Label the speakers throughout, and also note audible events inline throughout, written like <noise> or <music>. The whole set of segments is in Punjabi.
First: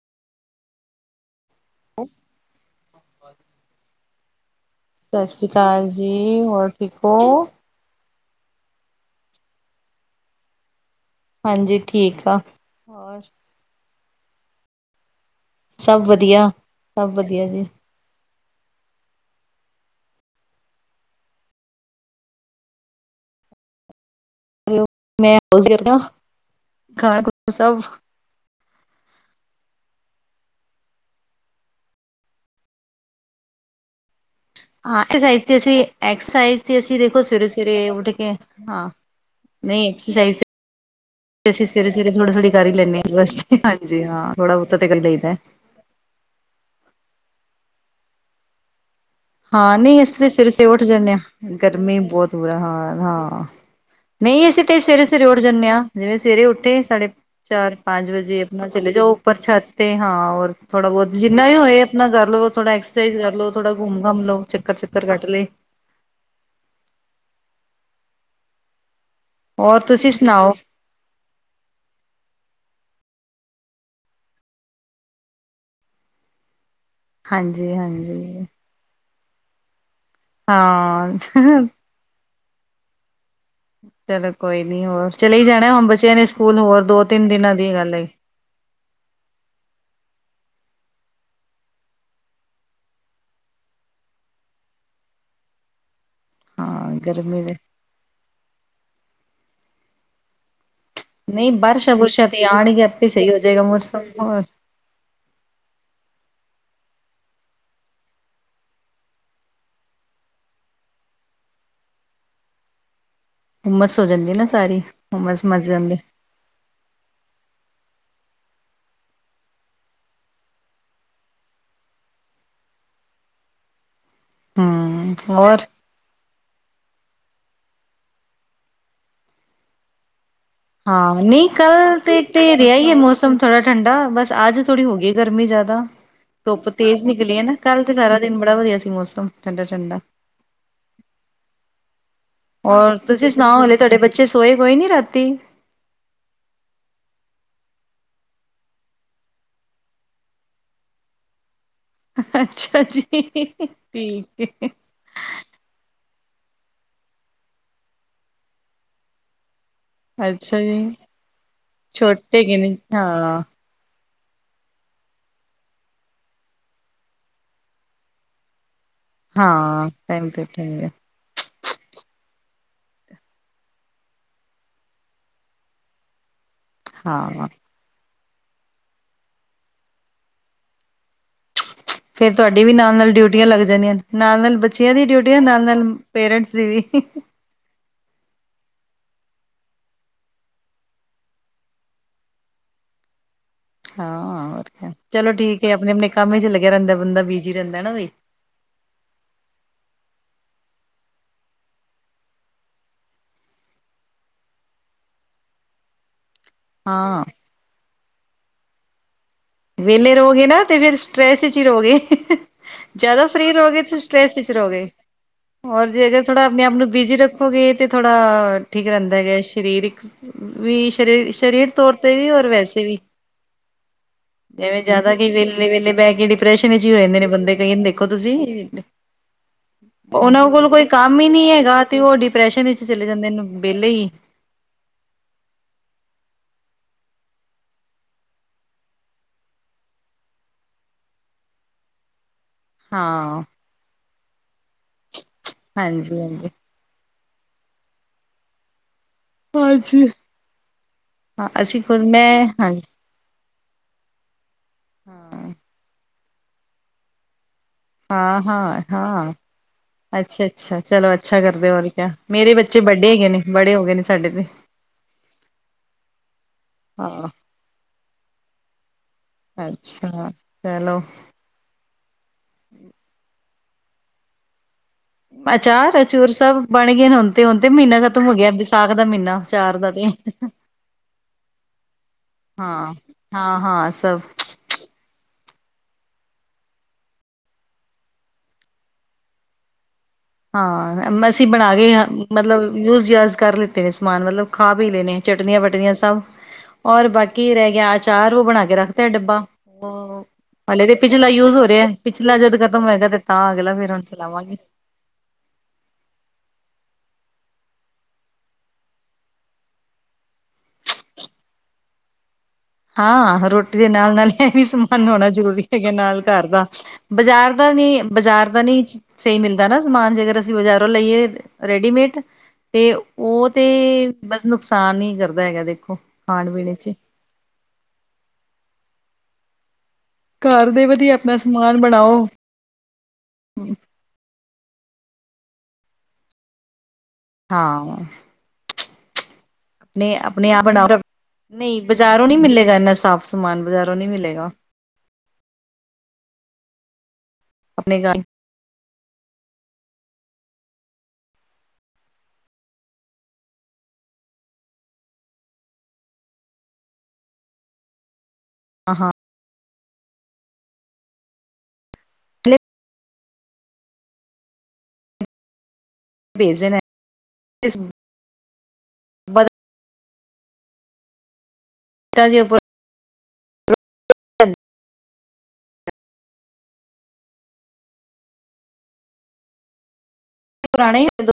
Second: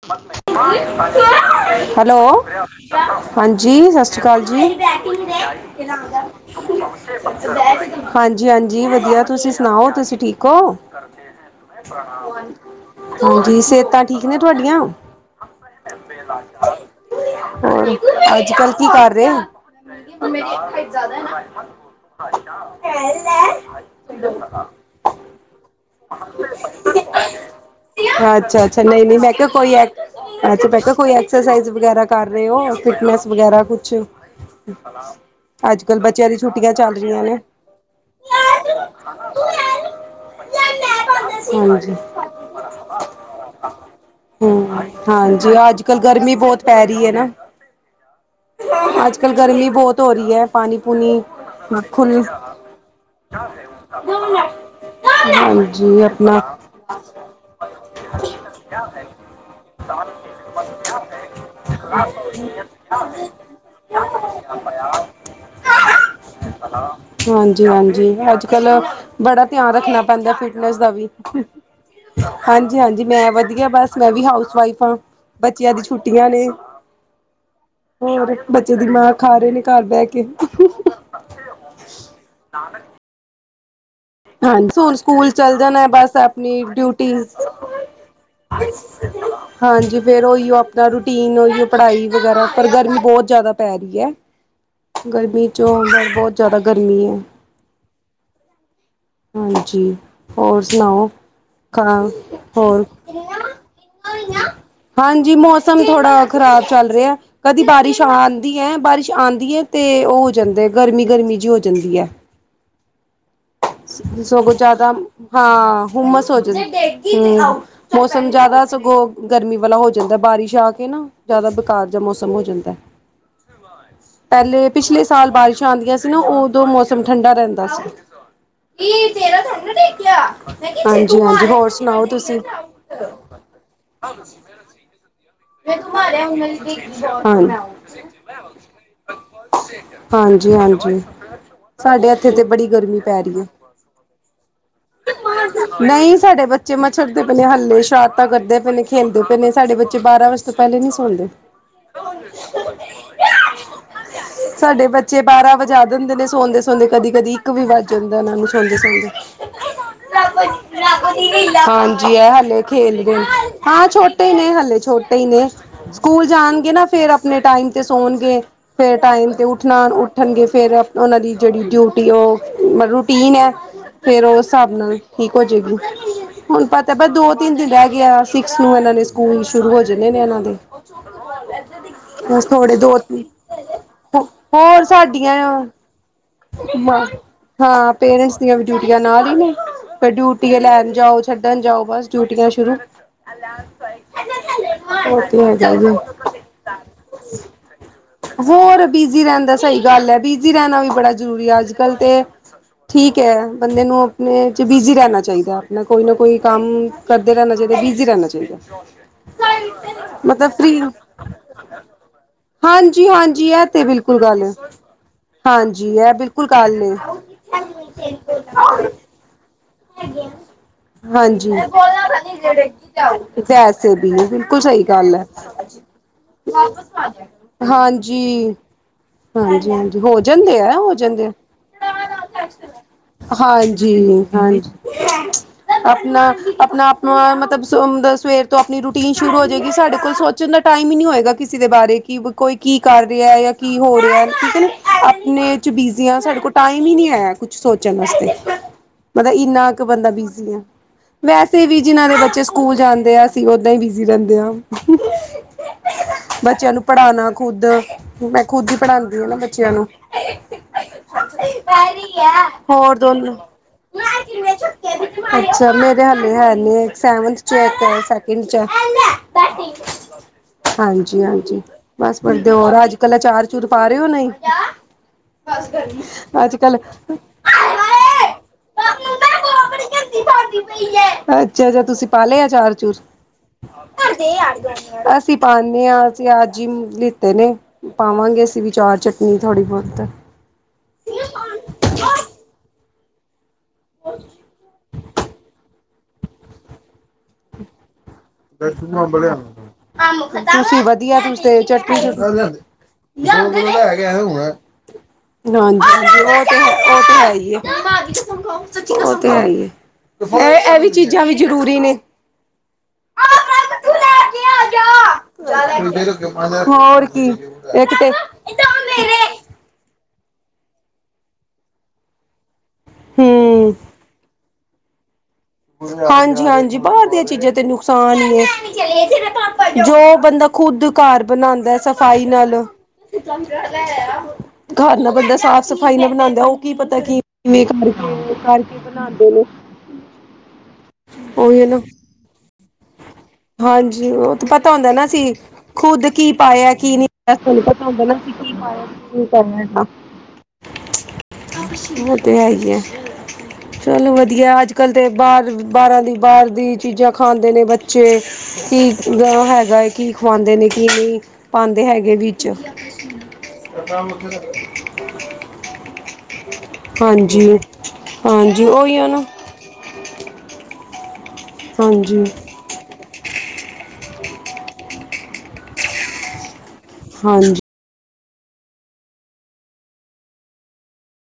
Speaker 1: <inaudible> ਹੈਲੋ, ਹਾਂਜੀ, ਸਤਿ ਸ਼੍ਰੀ ਅਕਾਲ ਜੀ।
Speaker 2: ਸਤਿ ਸ੍ਰੀ ਅਕਾਲ ਜੀ ਹੋਰ ਠੀਕ ਹੋ?
Speaker 1: ਹਾਂਜੀ ਹਾਂਜੀ, ਵਧੀਆਂ, ਤੁਸੀਂ ਸੁਣਾਓ, ਤੁਸੀਂ ਠੀਕ ਹੋ?
Speaker 2: ਹਾਂਜੀ, ਠੀਕ ਆ। ਹੋਰ
Speaker 1: ਹਾਂਜੀ, ਸਿਹਤਾਂ ਠੀਕ ਨੇ ਤੁਹਾਡੀਆਂ?
Speaker 2: ਸਭ ਵਧੀਆਂ, ਸਭ ਵਧੀਆਂ ਜੀ।
Speaker 1: ਅੱਜ-ਕੱਲ੍ਹ ਕੀ ਕਰ ਰਹੇਂ? ਲ਼ੈ
Speaker 2: ਮੈਂ, ਤੁਸੀਂ ਠੀਕ ਹੋ, ਘਰ-ਘੂਰ ਸਭ
Speaker 1: ਅੱਛਾ। ਅੱਛਾ, ਨਹੀਂ-ਨਹੀਂ, ਮੈਂ ਕਿਹਾਂ ਕੋਈ ਐ ਅੱਛਾ, ਮੈਂ ਕਿਹਾ ਕੋਈ ਐਕਰਸਾਈਜ਼ ਵਗ਼ੈਰਾ ਕਰ ਰਹੇਂ ਹੋ, ਫਿਟਨੈਂਸ ਵਗੈਰਾ ਕੁੱਛ?
Speaker 2: ਐਕਸੋਸਾਈਜ਼ 'ਜ ਤੇ ਅਸੀਂ, ਐਕ ਸਾਈਜ਼ ਤੇ
Speaker 1: ਚੱਲ
Speaker 2: ਅਸੀਂ ਦੇਖੋ,
Speaker 1: ਰਹੀਆਂ ਨੇ
Speaker 2: ਸਵੇਰੇ- ਸਵੇਰੇ ਉਠ ਕੇ, ਹਾਂ। ਨਹੀਂ, ਐਕਸੋਸਾਈਜ਼ ਤੇ ਅਸੀਂ
Speaker 1: ਹਾਂਜੀ ਹਮ
Speaker 2: ਸਵੇਰੇ-ਸਵੇਰੇ, ਥੋੜੀ-ਥੋੜੀ ਕਰ ਹੀ ਲੈਂਦੇ ਹਾਂ ਬਸ, ਹਾਂਜੀ ਹਾਂ, ਥੋੜਾ ਬਹੁਤਾ ਤਾਂ ਕਰ ਲਈਦਾ।
Speaker 1: ਇਕ, ਗਰਮੀਂ ਬਹੁਤ ਪੈ ਰਹੀਂ ਹੈ ਨਾ। ਅੱਜ-ਕੱਲ ਗਰਮੀਂ
Speaker 2: ਹਾਂ
Speaker 1: ਬਹੁਤ
Speaker 2: ਨਹੀਂ
Speaker 1: ਹੋ
Speaker 2: ਅਸੀਂ ਤੇ
Speaker 1: ਰਹੀ ਹੈ,
Speaker 2: ਸਵੇਰੇ ਸਵੇਰੇ ਉੱਠ ਜਾਂਦੇ
Speaker 1: ਪਾਣੀ-ਪੂਣੀ,
Speaker 2: ਹਾਂ ਗਰਮੀ
Speaker 1: ਰੱਖੋ।
Speaker 2: ਬਹੁਤ ਬੁਰਾ ਹਾਲ ਹਾਂ ਨਹੀਂ, ਅਸੀਂ ਤੇ ਸਵੇਰੇ-ਸਵੇਰੇ ਉੱਠ ਜਾਂਦੇ ਹਾਂ, ਜਿਵੇਂ
Speaker 1: ਆਪਣਾ
Speaker 2: ਸਵੇਰੇ ਉੱਠੇ ਸਾਢੇ ਚਾਰ-ਪੰਜ ਵਜੇ, ਆਪਣਾਂ ਚਲੇ ਜਾਓ ਉੱਪਰ ਛੱਤ ਤੇ ਹਾਂ, ਹੋਰ ਥੋੜਾ ਬਹੁਤ ਜਿੰਨਾ ਵੀ ਹੋਏ, ਆਪਣਾਂ ਕਰ ਲੋ। ਥੋੜਾ ਐਕਸੋਸਾਈਜ਼ ਕਰ ਲੋ, ਥੋੜਾਂ ਘੁੰਮ-ਘਾਮ ਲੋ, ਚੱਕਰ- ਚੱਕਰ ਕੱਟ ਲਏ।
Speaker 1: ਹਾਂਜੀ-ਹਾਂਜੀ, ਅੱਜ਼ ਕੱਲ੍ਹ ਬੜਾਂ ਧਿਆਂਨ
Speaker 2: ਹੋਰ
Speaker 1: ਧਿਆਨ ਰੱਖਣਾਂ
Speaker 2: ਤੁਸੀਂ
Speaker 1: ਪੈਂਦਾ,
Speaker 2: ਸੁਣਾਓ
Speaker 1: ਫਿਟਨੈਸ ਦਾ ਵੀ ਹਾਂਜੀ ਹਾਂਜੀ, ਮੈਂ ਵਧੀਆਂ ਬਸ, ਮੈਂ ਵੀ ਹਾਊਸ ਵਾਈਫ਼ ਹਾਂ। ਬੱਚਿਆਂ ਦੀ ਛੁੱਟੀਆਂ ਨੇ।
Speaker 2: ਹਾਂਜੀ
Speaker 1: ਹੋਰ,
Speaker 2: ਹਾਂਜੀ
Speaker 1: ਬੱਚੇ ਦਿਮਾਗ ਖਾ ਰਹੇਂ ਨੇ, ਘਰ ਬਹਿ ਕੇ।
Speaker 2: ਹਾਂ
Speaker 1: <inaudible>
Speaker 2: ਚਲੋ ਕੋਈ
Speaker 1: ਹਾਂਜੀ,
Speaker 2: ਨੀ
Speaker 1: ਹੁਣ
Speaker 2: ਹੋਰ
Speaker 1: ਸਕੂਲ
Speaker 2: ਚਲੇ ਹੀ
Speaker 1: ਚੱਲ
Speaker 2: ਜਾਣਾ ਹੁਣ
Speaker 1: ਜਾਣਾਂ,
Speaker 2: ਬੱਚਿਆਂ
Speaker 1: ਬਸ
Speaker 2: ਨੇ ਸਕੂਲ
Speaker 1: ਆਪਣੀਂ
Speaker 2: ਹੋਰ ਦੋ
Speaker 1: ਡਿਊਟੀ
Speaker 2: ਤਿੰਨ ਦਿਨਾਂ ਦੀ ਗੱਲ ਹੈ
Speaker 1: ਹਾਂਜੀ ਫੇਿਰ ਉਈਓ ਆਪਣਾ ਰੂਟੀਨ, ਉਈਓ ਪੜ੍ਹਾਈ ਵਗੈਰਾ, ਪਰ ਗਰਮੀ ਬਹੁਤ ਜ਼ਿਆਦਾ ਪੈ ਰਹੀ ਹੈ। ਗਰਮੀ 'ਚੋਂ ਅ, ਬਹੁਤ ਜ਼ਿਆਦਾ
Speaker 2: ਹਾਂ
Speaker 1: ਗਰਮੀ ਹੈ।
Speaker 2: ਦੇ
Speaker 1: ਹਾਂਜੀ, ਹੋਰ ਸੁਣਾਓ?
Speaker 2: ਨਹੀਂ ਬਾਰਿਸ਼ਾਂ ਬੁਰਸ਼ਾਂ
Speaker 1: <unintelligible>
Speaker 2: ਤੇ ਆਉਣਗੇ
Speaker 1: ਹੋਰ
Speaker 2: ਆਪੇ ਸਹੀ ਹੋ ਜਾਏਗਾ ਮੌਸਮ ਹੋਰ
Speaker 1: ਹਾਂਜੀ, ਮੌਸਮ ਥੋੜਾ ਖ਼ਰਾਬ ਚੱਲ ਰਿਹਾ। ਕਦੀ ਬਾਰਿਸ਼ ਆਉਂਦੀ ਹੈ, ਬਾਰਿਸ਼ ਆਉਂਦੀ ਹੈ ਤੇ ਉਹ ਹੋ ਜਾਂਦਾ, ਗਰਮੀ- ਗਰਮੀ ਜਿ ਹੋ ਜਾਂਦੀ ਹੈ।
Speaker 2: ਹੁੰਮਸ ਹੋ ਜਾਂਦੀ ਨਾ
Speaker 1: ਸਗਗੋਂ
Speaker 2: ਸਾਰੀ
Speaker 1: ਜ਼ਿਆਦਾ
Speaker 2: ਹੁੰਮਸ ਮਚ
Speaker 1: ਹਾਂ,
Speaker 2: ਜਾਂਦੀ
Speaker 1: ਹੁਮ ਸ ਹੋ ਜਾਂਦੀ ਹਮ ਮੌਸਮ ਜ਼ਿਆਦਾ ਸਗੋਂ ਗਰਮੀ ਵਾਲਾ ਹੋ ਜਾਂਦਾ, ਬਾਰਿਸ਼ ਆ ਕੇ ਨਾ ਜ਼ਿਆਦਾ ਬੇਕਾਰ ਜਾਂਹਾ ਮੌਸਮ ਹੋ ਜਾਂਦਾ। ਪਹਿਲੇ, ਪਿਛਲੇ
Speaker 2: ਹਮ
Speaker 1: ਸਾਲ
Speaker 2: ਹੋਰ
Speaker 1: ਬਾਰਿਸ਼ਾਂ ਆਉਂਦੀਆਂ ਸੀ ਨਾ, ਉਦੋਂ ਮੌਸਮ ਠੰਡਾ ਰਹਿੰਦਾ ਸੀ <inaudible> ਹਾਂਜੀ
Speaker 2: ਹਾਂ,
Speaker 1: ਹਾਂਜੀ
Speaker 2: ਨਹੀਂ
Speaker 1: ਹੋਰ
Speaker 2: ਕੱਲ
Speaker 1: ਸੁਣਾਓ
Speaker 2: ਤੇ
Speaker 1: ਤੁਸੀਂ?
Speaker 2: ਤੇ ਰਿਹਾ ਹੀ ਹੈ ਮੌਸਮ ਥੋੜਾ ਠੰਡਾ, ਬਸ ਅੱਜ ਥੋੜ੍ਹੀ ਹੋ ਗਈ ਗਰਮੀ
Speaker 1: ਹਾਂ
Speaker 2: ਜ਼ਿਆਦਾ ਧੁੱਪ ਤੇਜ਼ ਨਿਕਲੀ ਹੈ ਨਾ, ਕੱਲ੍ਹ ਤੇ ਸਾਰਾ ਦਿਨ ਬੜਾ ਵਧੀਆ ਸੀ ਮੌਸਮ ਠੰਡਾ -ਠੰਡਾ
Speaker 1: ਹਾਂਜੀ ਹਾਂਜੀ ਸਾਡੇ ਹੱਥੇ ਤੇ ਬ
Speaker 2: ਔਰ, ਤੁਸੀਂ ਸੁਣਾਓ ਹਲੇ ਤੁਹਾਡੇ ਬੱਚੇ ਸੋਏ ਹੋੋਏ ਨੀ ਰਾਤੀ
Speaker 1: ਨਹੀਂ ਸਾਡੇ ਬੱਚੇ ਮਛੜਦੇ ਪਏ ਨੇ ਹੱਲੇ, ਸ਼ਰਾਤ ਤਾਂ ਕਰਦੇ ਪਏ ਨੇ, ਖੇਲਦੇ ਪਏ ਨੇ, ਸਾਡੇ ਬੱਚੇ ਤੇ ਬਾਰਾਂ ਵਗਸ ਤੋਂ ਪਹਿਲੇ ਨਹੀਂੀ ਸੋਲਦੇ
Speaker 2: ਅੱਛਾ ਜੀ ਠੀਕ ਹੈ।
Speaker 1: ਸਾਡੇ ਬੱਚੇ, ਬਾਰਾਂ ਵਜਾ ਦਿੰਦੇ ਨੇ ਸੌਦੇ -ਸੋਦੇ, ਕਦੀ -ਕਦੀ ਇੱਕ ਵੀ ਵੱਜ ਜਾਂਦਾ ਉਹਨਾਂ ਨੂੰ ਸੌਦੇ ਸੌਦੇ
Speaker 2: ਅੱਛਾ ਜੀ
Speaker 1: ਹਾਂਜੀ,
Speaker 2: ਛੋਟੇ ਕਿ
Speaker 1: ਹਲੇ
Speaker 2: ਨੇ
Speaker 1: ਖੇਲਦੇ
Speaker 2: ਹਾਂ
Speaker 1: ਹਾਂ ਛੋਟੇ ਹੀ ਨੇ ਹਲੇ ਛੋਟੇ ਹੀ ਨੇ, ਸਕੂਲ ਜਾਣਗੇ ਨਾ, ਫੇਰ ਆਪਣੇ ਟਾਈਮ ਤੇ ਸੌਣਗੇ ਫੇਰ, ਟਾਈਮ ਤੇ ਉੱਠਣਾ,
Speaker 2: ਹਾਂ ਟਾਈਮ ਤੇ
Speaker 1: ਉੱਠਣਗੇ ਫੇਰ ਉਹਨਾਂ ਦੀ ਜਿਹੜੀ ਡਿਊਟੀ, ਉਹ ਮਤਲਬ ਰੂਟੀਨ ਹੈ। ਫੇਰ, ਉਹ ਹਿਸਾਬ ਨਾਲ ਠੀਕ ਹੋਜਏਗੀ ਹੁਣ ਪਤਾ ਤੇ ਪਰ ਦੋ,
Speaker 2: ਹਾਂ
Speaker 1: ਤਿੰਨ ਦਿਨ ਰਹਿ ਗਿਆ, ਸਿਕਸ ਨੂੰ ਇਹਨਾਂ ਦੇ ਸਕੂਲ ਸ਼ੁਰੂ ਹੋ ਜਾਂਦੇ ਨੇ, ਇਹਨਾਂ ਦੇ
Speaker 2: ਫੇਿਰ
Speaker 1: ਬਸ
Speaker 2: ਤੁਹਾਡੀ ਵੀ
Speaker 1: ਥੋੜੇ ਦੋ
Speaker 2: ਨਾਲ- ਨਾਲ ਡਿਊਟੀਆਂ ਲੱਗ ਜਾਂਦੀਆਂ, ਨਾਲ -ਨਾਲ
Speaker 1: ਹੋਰ
Speaker 2: ਬੱਚਿਆਂ ਦੀ
Speaker 1: ਸਾਡੀਆਂ
Speaker 2: ਡਿਊਟੀ, ਨਾਲ -ਨਾਲ ਪੇਰੈਂਟਸ ਦੀ ਵੀ
Speaker 1: ਹਾਂ, ਪੇਰੈਂਟਸ ਦੀਆਂ ਵੀ ਡਿਊਟੀਆਂ ਨਾਲ ਹੀ ਨੇ ਫ ਡਿਊਟੀ ਲੈਣ ਜਾਓ, ਛੱਡਣ ਜਾਓ, ਬਸ ਡਿਊਟੀਆਂ ਸ਼ੁਰੂ
Speaker 2: ਹਾਂ, ਹੋਰ
Speaker 1: ਉਹ
Speaker 2: ਚਲੋ
Speaker 1: ਤੇ
Speaker 2: ਠੀਕ
Speaker 1: ਹੈਗਾ ਹੀ
Speaker 2: ਆਪਣੇ
Speaker 1: ਹੈ
Speaker 2: -ਆਪਣੇ ਕੰਮ ਲੱਗਿਆ ਰਹਿੰਦਾ ਬੰਦਾ ਬਿਜੀ ਰਹਿੰਦਾ ਹੈ। ਬਈ
Speaker 1: ਹੋਰ, ਬਿਜ਼ੀ ਰਹਿਣ ਦਾ ਸਹੀ ਗੱਲ ਹੈ, ਬਿਜ਼ੀ ਰਹਿਣਾ ਵੀ ਬੜਾ ਜ਼ਰੂਰੀ ਹੈ। ਅੱਜ ਕੱਲ ਤੇ ਠੀਕ ਹੈ, ਬੰਦੇ ਨੂੰ ਆਪਣੇ ਚ ਬਿਜ਼ੀ ਰਹਿਣਾ ਚਾਹੀਦਾ। ਨਾ ਕੋਈ ਨਾ ਕੋਈ ਕੰਮ
Speaker 2: ਹਾਂ
Speaker 1: ਕਰਦੇ ਰਹਿਣਾ ਚਾਹੀਦਾ, ਬਿਜੀੀ ਰਹਿਣਾ ਚਾਹੀਦਾ
Speaker 2: ਵਿਹਲੇ ਰੋ ਗਏ
Speaker 1: ਮਤਲਬ
Speaker 2: ਨ ਤੇ
Speaker 1: ਫਰੀ
Speaker 2: ਫੇਿਰ ਸਟਰ੍ਰੈਸ ਵਿੱਚ ਹੀ ਰੋ ਗਏ।
Speaker 1: ਹਾਂਜੀ
Speaker 2: ਜ਼ਿਆਦਾ
Speaker 1: ਹਾਂਜੀ
Speaker 2: ਫ੍ਰਰੀ
Speaker 1: ਇਹ
Speaker 2: ਰਹੋਗੇ ਤੇ
Speaker 1: ਬਿਲਕੁਲ
Speaker 2: ਸਟਰ੍ਰੈਸ
Speaker 1: ਗੱਲ
Speaker 2: ਵਿੱਚ
Speaker 1: ਹੈ।
Speaker 2: ਰਹੋਗੇ, ਔਰ
Speaker 1: ਹਾਂਜੀ
Speaker 2: ਜੇ
Speaker 1: ਇਹ
Speaker 2: ਅਗਰ ਥੋੜ੍ਹਾ
Speaker 1: ਬਿਲਕੁਲ
Speaker 2: ਆਪਣੇ
Speaker 1: ਕਾਲ
Speaker 2: ਆਪ ਨੂੰ
Speaker 1: ਨੇ।
Speaker 2: ਬਿਜੀੀ ਰੱਖ ਹੋ ਗਏ ਤੇ ਥੋੜਾ ਠੀਕ ਰਹਿੰਦਾ ਸਰੀਰਕ, ਵੀ
Speaker 1: ਹਾਂਜੀ
Speaker 2: ਸ਼ਰੀਰ ਤੌਰ ਤੇ ਵੀ ਔਰ ਵੈਸੇ ਵੀ
Speaker 1: <unintelligible> ਬਿਲਕੁਲ
Speaker 2: ਜਿਵੇਂ
Speaker 1: ਸਹੀ
Speaker 2: ਜ਼ਿਆਦਾ
Speaker 1: ਗੱਲ ਹੈ।
Speaker 2: ਕਿ ਵੇਲੇ ਵੇਲੇ ਬਹਿ ਕੇ ਡਿਪਰੈਸ਼ਨ ਵਿੱਚ ਹੀ ਹੋ ਜਾਂਦੇ ਨੇ ਬੰਦੇ ਕਈ ਦੇਖੋ ਤੁਸੀਂ
Speaker 1: ਹਾਂਜੀ ਹਾਂਜੀ -ਹਾਂਜੀ ਹੋ
Speaker 2: ਉਹਨਾਂ
Speaker 1: ਜਾਂਦੇ
Speaker 2: ਕੋਲ
Speaker 1: ਆ,
Speaker 2: ਕੋਈ
Speaker 1: ਹੋ
Speaker 2: ਕੰਮ
Speaker 1: ਜਾਂਦੇ
Speaker 2: ਹੀ
Speaker 1: ਆ,
Speaker 2: ਨਹੀਂ ਹੈਗਾ ਤੇ ਉਹ ਡਿਪਰੈਸ਼ਨ ਵਿੱਚ ਚਲੇ ਜਾਂਦੇ ਨੇ ਵਿਹਲੇ ਹੀ
Speaker 1: ਹਾਂਜੀ ਹਾਂਜੀ ਆਪਣਾ - ਆਪਣਾ, ਆਪਣਾ ਮਤਲਬ ਸਵੇਰ ਤੋਂ ਆਪਣੀ ਰੂਟੀਨ ਸ਼ੁਰੂ ਹੋ ਜਾਏਗੀ, ਸਾਡੇ ਕੋਲ ਸੋਚਣ ਦਾ ਟਾਈਮ ਹੀ ਨਹੀਂ ਹੋਏਗਾ, ਕਿਸੇ ਦੇ ਬਾਰੇ ਕਿ ਕੋਈ ਕੀ ਕਰ ਰਿਹਾ
Speaker 2: ਹਾਂ
Speaker 1: ਜਾਂ ਕੀ ਹੋ ਰਿਹਾ, ਠੀਕ ਹੈ ਨਾ, ਆਪਣੇ ਚ ਬਿਜ਼ੀ ਆ,
Speaker 2: ਹਾਂਜੀ
Speaker 1: ਸਾਡੇ
Speaker 2: ਹਾਂਜੀ
Speaker 1: ਕੋਲ ਟਮ ਵੀ ਨੀ ਹੈ, ਕੁਛ ਸੋਚਣ ਵਾਸਤੇ ਮਤਲਬ, ਇੰਨਾ ਕੁ
Speaker 2: ਹਾਂਜੀ
Speaker 1: ਬੰਦਾ ਬਿਜੀੀ ਆ,
Speaker 2: ਹਾਂ
Speaker 1: ਵੈਸੇ ਵੀ
Speaker 2: ਅਸੀਂ ਖੁਦ
Speaker 1: ਜਿਹਨਾਂ ਦੇ ਬੱਚੇ
Speaker 2: ਮੈਂ
Speaker 1: ਸਕੂਲ
Speaker 2: ਹਾਂਜੀ
Speaker 1: ਜਾਂਦੇ ਆ ਅਸੀਂ, ਓਦਾਂ ਹੀ ਬਿਜ਼ੀ ਰਹਿੰਦੇ ਹਾਂ,
Speaker 2: ਹਾਂ
Speaker 1: ਬੱਚਿਆਂ ਨੂੰ ਪੜ੍ਹਾਣਾ ਖੁਦ
Speaker 2: ਹਾਂ
Speaker 1: ਮੈਂ ਖੁਦ ਹੀ
Speaker 2: ਹਾਂ
Speaker 1: ਪੜ੍ਹਾਉਂਦੀ
Speaker 2: ਹਾਂ,
Speaker 1: ਨਾ ਬੱਚਿਆਂ ਨੂੰ
Speaker 2: ਅੱਛਾ ਅੱਛਾ ਚਲੋ, ਅੱਛਾ ਕਰਦੇ ਵਧੀਆ ਮੇਰੇ ਬੱਚੇ ਬੱਚੇ
Speaker 1: ਹੋਰ
Speaker 2: ਵੱਡੇ ਹੈਗੇ
Speaker 1: ਦੋਨੋ
Speaker 2: ਨੇ, ਬੜੇ ਹੋ ਗਏ ਨੇ ਸਾਡੇ ਤੇ
Speaker 1: ਅੱਛਾ, ਮੇਰੇ ਹਾਲੇ ਹੈਗੇ
Speaker 2: ਹਾਂ
Speaker 1: ਸੈਵਨਥ 'ਚ ਆ ਇੱਕ ਸੈਕਿੰਡ 'ਚ ਆ।
Speaker 2: ਅੱਛਾ ਚਲੋ
Speaker 1: ਹਾਂਜੀ-ਹਾਂਜੀ। ਬਸ ਵਧੀਐ ਹੋਰ ਅੱਜ-ਕੱਲ ਅਚਾਰ-ਚੂਰ ਪਾ ਰੇਉ ਨਈ।
Speaker 2: ਅਚਾਰ-ਅਚੂਰ ਸਭ ਬਣ ਗਏ ਨੇ ਹੁਣ ਤੇ ਹੁਣ ਤੇ ਮੀਨਾ ਖਤਮ ਹੋ ਗਿਆ ਸਾਗ ਦਾ ਮੀਨਾ ਚਾਰ ਦਾ ਤੇ।
Speaker 1: ਅੱਛਾ-ਅੱਛਾ ਤੁਸੀਂ ਪਾ ਲਇਆ
Speaker 2: ਹਾਂ
Speaker 1: ਅਚਾਰ-ਚੂਰ।
Speaker 2: ਹਾਂ-ਹਾਂ ਸਭ
Speaker 1: ਅਸੀਂ ਪਾਨੇ ਆ ਅਸੀਂ ਅੱਜ ਹੀ ਲਿੱਤੇ ਨੇ ਪਾਵਾਂਗੇ ਅਸੀਂ ਵੀ ਚਾਰ ਚਟਨੀ ਥੋੜੀ ਬੋਤ।
Speaker 2: ਹਾਂ, ਅਸੀਂ ਬਣਾ ਗੇ ਆ ਮਤਲਬ ਯੂਜ-ਯਜ ਕਰ ਲਿੱਤੇ ਨੇ ਸਮਾਨ ਮਤਲਬ। ਖਾ-ਪੀ ਲਏ ਨੇ ਚਟਨੀਆਂ-ਵਟਨੀਆਂ ਸਭ ਔਰ ਬਾਕੀ ਰਹਿ ਗਿਆ। ਚਾਰ ਓ ਬਣਾ ਕੇ ਰੱਖਤਾ ਏ ਡੱਬਾ। ਹੋਰ
Speaker 1: ਤੁਸੀਂ
Speaker 2: ਹਲੇ ਤੇ
Speaker 1: ਵਧੀਆ
Speaker 2: ਪਿਛਲਾ
Speaker 1: ਤੁਸੀਂ
Speaker 2: ਯੂਜ
Speaker 1: ਤੇ
Speaker 2: ਹੋ ਰਿਆ
Speaker 1: ਚਟਨੀ ਚ
Speaker 2: ਪਿਛਲਾ ਜਦ
Speaker 1: ਹਾਂਜੀ-ਹਾਂਜੀ
Speaker 2: ਖ਼ਤਮ ਹੋਏਗਾ ਤੇ ਤਾਂ ਅਗਲਾ ਫੇਰ ਹੁਨ ਚਲਾਵਾਂਗੇ।
Speaker 1: ਹੂੰ। ਹਾਂਜੀ, ਓ-ਓ ਤੇ ਉ ਤੇ ਹੈਇ ਏ, ਉ ਤੇ ਹੈਇ ਏ। ਏ ਐ ਵੀ ਚੀਜ਼ਾਂ ਵੀ ਜ਼ਰੂਰੀ ਨੇ।
Speaker 2: ਹਾਂ, ਰੋਟੀ ਦੇ ਨਾਲ-ਨਾਲ ਏ ਵੀ ਸਮ ਸਾਨੂੰ ਹੋਣਾ ਜ਼ਰੂਰੀ ਹੈਗਾ ਨਾਲ ਘਰ ਦਾ
Speaker 1: ਹੋਰ ਕੀ
Speaker 2: ਬਜ਼ਾਰ ਦਾ
Speaker 1: ਇੱਕ
Speaker 2: ਨਈ ਆ
Speaker 1: ਤੇ
Speaker 2: ਬਜ਼ਾਰ ਦਾ ਨਈ ਸਈ। ਨਈ ਮਿਲਦਾ ਨਾ ਸਮਾਨ ਜੇਕਰ ਅਸੀਂ ਬਜ਼ਾਰੋਂ ਲਈਏ ਰੈਡੀਮੇਡ। ਤੇ ਉ
Speaker 1: ਹੂੰ
Speaker 2: ਤੇ ਬਸ ਨੁਕਸਾਨ ਹੀ ਕਰਦ
Speaker 1: ਹਾਂਜੀ-ਹਾਂਜੀ ਬਾਰ ਦੀਆਂ ਚੀਜ਼ਾਂ ਤੇ ਨੁਕਸਾਨ ਹੀ ਏ ਜੋ। ਬੰਦਾ
Speaker 2: ਘਰ ਦੇ
Speaker 1: ਖੁਦ
Speaker 2: ਵਧੀਆ
Speaker 1: ਘਰ
Speaker 2: ਆਪਣਾ
Speaker 1: ਬਣਾਂਣਦਾ
Speaker 2: ਸਮਾਨ ਬਣਾਓ
Speaker 1: ਸਫ਼ਾਈ ਨਾਲ। ਘਾਰ ਨਾ ਬੰਦਾ ਸਾਫ਼-ਸਫ਼ਾਈ ਨਾ ਬਣਾਨਦੇ ਓ ਕੀ ਪਤਾ ਕੀ। <inaudible>
Speaker 2: ਹਾਂ
Speaker 1: ਕਰਕੇ ਬਣਾਨਦੇ ਨੇ।
Speaker 2: ਨੇ ਆਪਣੇ ਆਪ ਬਣਾੳ
Speaker 1: ਉਹੀ
Speaker 2: ਨਈ
Speaker 1: ਨਾ
Speaker 2: ਬਜ਼ਾਰੋਂ ਨੀ ਮਿਲੇਗਾ ਇੰਨਾ ਸਾਫ਼। ਸਮਾਨ ਬਾਜ਼ਾਰੋਂ ਨਹੀਂ
Speaker 1: ਹਾਂਜੀ, ਉ ਤੇ
Speaker 2: ਮਿਲੇਗਾ
Speaker 1: ਪਤਾ ਹੁੰਦੇ ਨਾ ਅਸੀ ਖੁੱਦ ਕੀ ਪਾਇਐ ਕੀ ਨੀ ਪਾਇਆ ਸਾਨੂੰ ਪਤਾ
Speaker 2: ਆਪਣੇ
Speaker 1: ਹੁੰਦੇ ਨਾ।
Speaker 2: ਘਰ
Speaker 1: ਕੀ ਪਾਇਆ ਕੀ ਨਈ ਪਾਇਆ ਓ ਤੇ ਹੈ ਹੀ ਏ। ਚਲ ਵਧੀਆ ਅੱਜ-ਕੱਲ ਤੇ ਬਾਰ ਬਾਰਾਂ ਦੀ ਬਾਰ ਦੀ ਚੀਜ਼ਾਂ ਖਾਣ ਹੁੰਦੇ ਨੇ ਬੱਚੇ ਕੀ
Speaker 2: ਹਾਂ ਹਾਂ
Speaker 1: ਹੈਗਾ ਏ ਕੀ ਖਵਾਦੇ ਨੇ ਕੀ ਨਈ। ਪਾਂਦੇ ਹੈਗੇ ਵਿੱਚ।
Speaker 2: ਭੇਜਦੇ ਨੇ
Speaker 1: ਹਾਂਜੀ-ਹਾਂਜੀ ਉਇੳ ਨਾ। ਹਾਂਜੀ।
Speaker 2: <inaudible>
Speaker 1: ਹਾਂਜੀ।
Speaker 2: ਪੁਰਾਣੇ ਏ <inaudible>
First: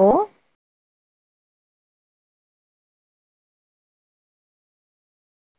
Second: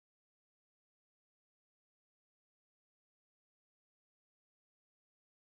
Speaker 2: ਓ।